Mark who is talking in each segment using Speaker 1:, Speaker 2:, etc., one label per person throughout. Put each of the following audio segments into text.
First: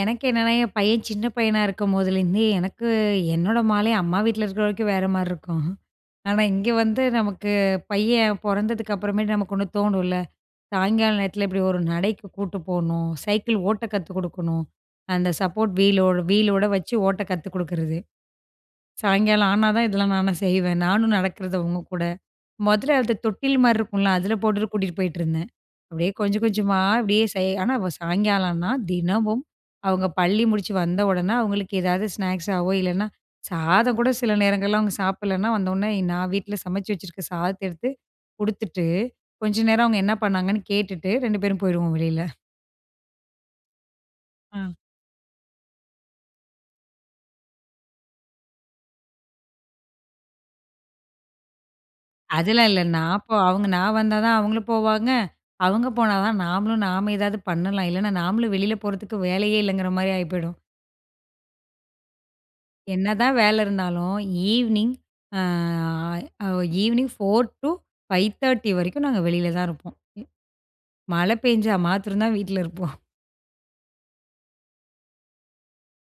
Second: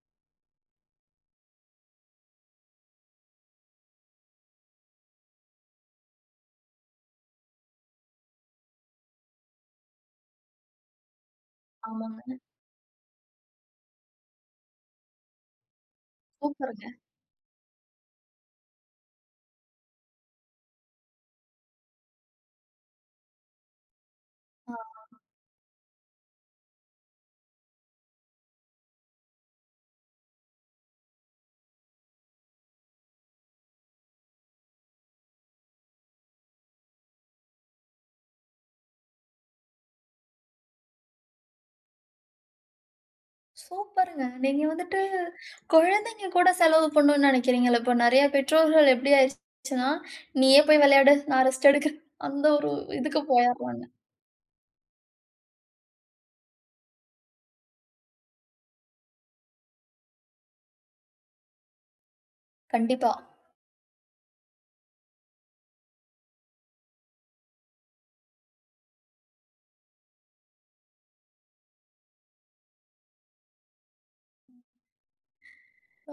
Speaker 1: எனக்கு என்னன்னா, என் பையன் சின்ன பையனா இருக்கும்போதேலேருந்தே எனக்கு என்னோட மாலை, அம்மா வீட்ல இருக்கிற வரைக்கும் வேற மாரி இருக்கும். ஆனா, இங்க வந்து நமக்கு பையன் பொறந்ததுக்கு அப்புறமேட்டு, நமக்கு ஒண்ணு தோணுல்ல, சாயங்கால நேரத்தில இப்டி ஒரு நடைக்கு
Speaker 2: ஆமாங்க.
Speaker 1: கூட்டு போணும், சைக்கிள் ஓட்ட கத்து குடுக்கணும். அந்த சப்போர்ட் வீலோட் வீலோட
Speaker 2: சூப்பர்ங்க.
Speaker 1: வச்சு ஓட்ட கத்து குடுக்குறது. சாயங்காலம் ஆனா தான், இதெல்லாம் நானும் செய்வேன். நானும் நடக்கிறது, அவுங்க கூட. மொதல்ல அந்த தொட்டில் மாரி இருக்கும்ல, அதில போட்டுட்டு
Speaker 2: ஆ.
Speaker 1: கூட்டிட்டு போயிட்டுருந்தேன். அப்டியே கொஞ்ச, கொஞ்சமா அப்டியே செய் ஆனா, சாயங்காலனா தினமும் அவுங்க பள்ளி முடுச்சு வந்த உடனே, அவுங்களுக்கு ஏதாவது ஸ்நாக்ஸாவோ, இல்லனா சாதம் கூட சில நேரங்கள்ல அவுங்க சாப்பிடலன்னா வந்தோனே, நான் வீட்ல் சமைச்சு வச்சுருக்க சாதத்தை எடுத்து குடுத்துட்டு, கொஞ்சம் நேரம் அவுங்க என்ன பண்ணாங்கன்னு கேட்டுட்டு, 2 பேரும் போயிடுவோம் வெளியில.
Speaker 2: சூப்பர்ங்க. நீங்க
Speaker 1: அ.
Speaker 2: வந்துட்டு கொழந்தைங்க கூட செலவு பண்ணுன்னு நெனைக்கிறீங்கள்ல, இப்ப நெறைய பெற்றோர்கள் எப்டி ஆயிருச்சுனா, நீயே போய் விளையாடு, நான் ரெஸ்ட் எடுக்றேன், அந்த
Speaker 1: அதெல்லா
Speaker 2: ஒரு
Speaker 1: இல்ல.
Speaker 2: இதுக்கு
Speaker 1: நாப்போ அவுங்க நா
Speaker 2: போயறாங்க.
Speaker 1: வந்தா தான் அவுங்களு போவாங்க, அவுங்க போனா தான், நாமளும் நாம ஏதாவது பண்ணலாம். இல்லன்னா நாமளும் வெளில போறதுக்கு வேலையே இல்லங்கிற மாரி ஆய்போயிடும்.
Speaker 2: கண்டிப்பா.
Speaker 1: என்னதான் வேல இருந்தாலும், ஈவ்னிங், அ ஈவினிங் 4 - 5 : 30 வரைக்கும், நாங்க வெளியில தான் இருப்போம். மழ பேஞ்சா மாத்திரம் தான், வீட்ல இருப்போம்.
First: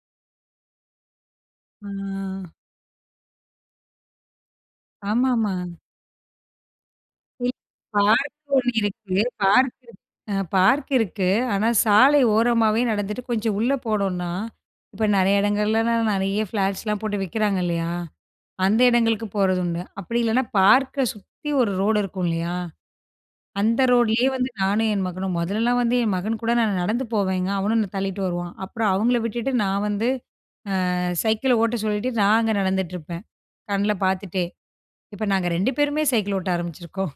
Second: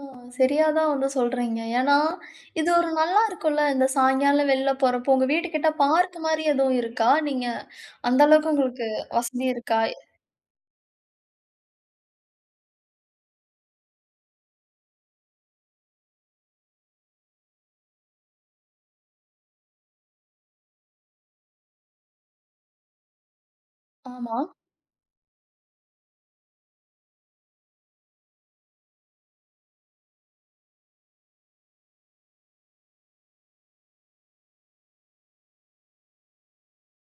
Speaker 2: ஓ, சரியா தான் வந்து சொல்றீங்க. ஏனா,
Speaker 1: அ
Speaker 2: இது ஒரு நல்லா இருக்குல்ல, இந்த சாயங்காலம் வெளில போறப்போ, உங்க
Speaker 1: ஆமாமா.
Speaker 2: வீட்டுக்கிட்ட பார்க் மாரி எதுவும் இருக்கா? நீங்க
Speaker 1: [unintelligible]
Speaker 2: அந்த
Speaker 1: பார்க்
Speaker 2: அளவுக்கு
Speaker 1: ஒண்ணு
Speaker 2: உங்களுக்கு
Speaker 1: இருக்கு.
Speaker 2: வசதி
Speaker 1: பார்க்
Speaker 2: இருக்கா?
Speaker 1: இருக் அ பார்க் இருக்கு. ஆனா, சாலை ஓரமாவே நடந்துட்டு, கொஞ்ச உள்ள போனோம்னா, இப்ப நெறைய எடங்கள்லலாம் நெறைய ஃப்ளாட்ஸ்லாம் போட்டு விக்கிறாங்க இல்லையா, அந்த எடங்களுக்கு போறது உண்டு. அப்டி இல்லன்னா பார்க்க சுத்தி ஒரு ரோடு இருக்கும்லயா, அந்த ரோடுலயே
Speaker 2: ஆமா.
Speaker 1: வந்து, நானும் என் மகனும் மொதலெல்லாம் வந்து என் மகன் கூட நானு நடந்து போவேங்க. அவனும் என்ன தள்ளிட்டு வருவான். அப்புறம் அவங்கள விட்டுட்டு நான் வந்து, அ சைக்கிள ஓட்ட சொல்லிட்டு, நான் அங்க நடந்துட்டுருப்பேன், கண்ல பாத்துட்டே. இப்ப நாங்க 2 பேருமே சைக்கிள் ஓட்ட ஆரம்பிச்சிருக்கோம்.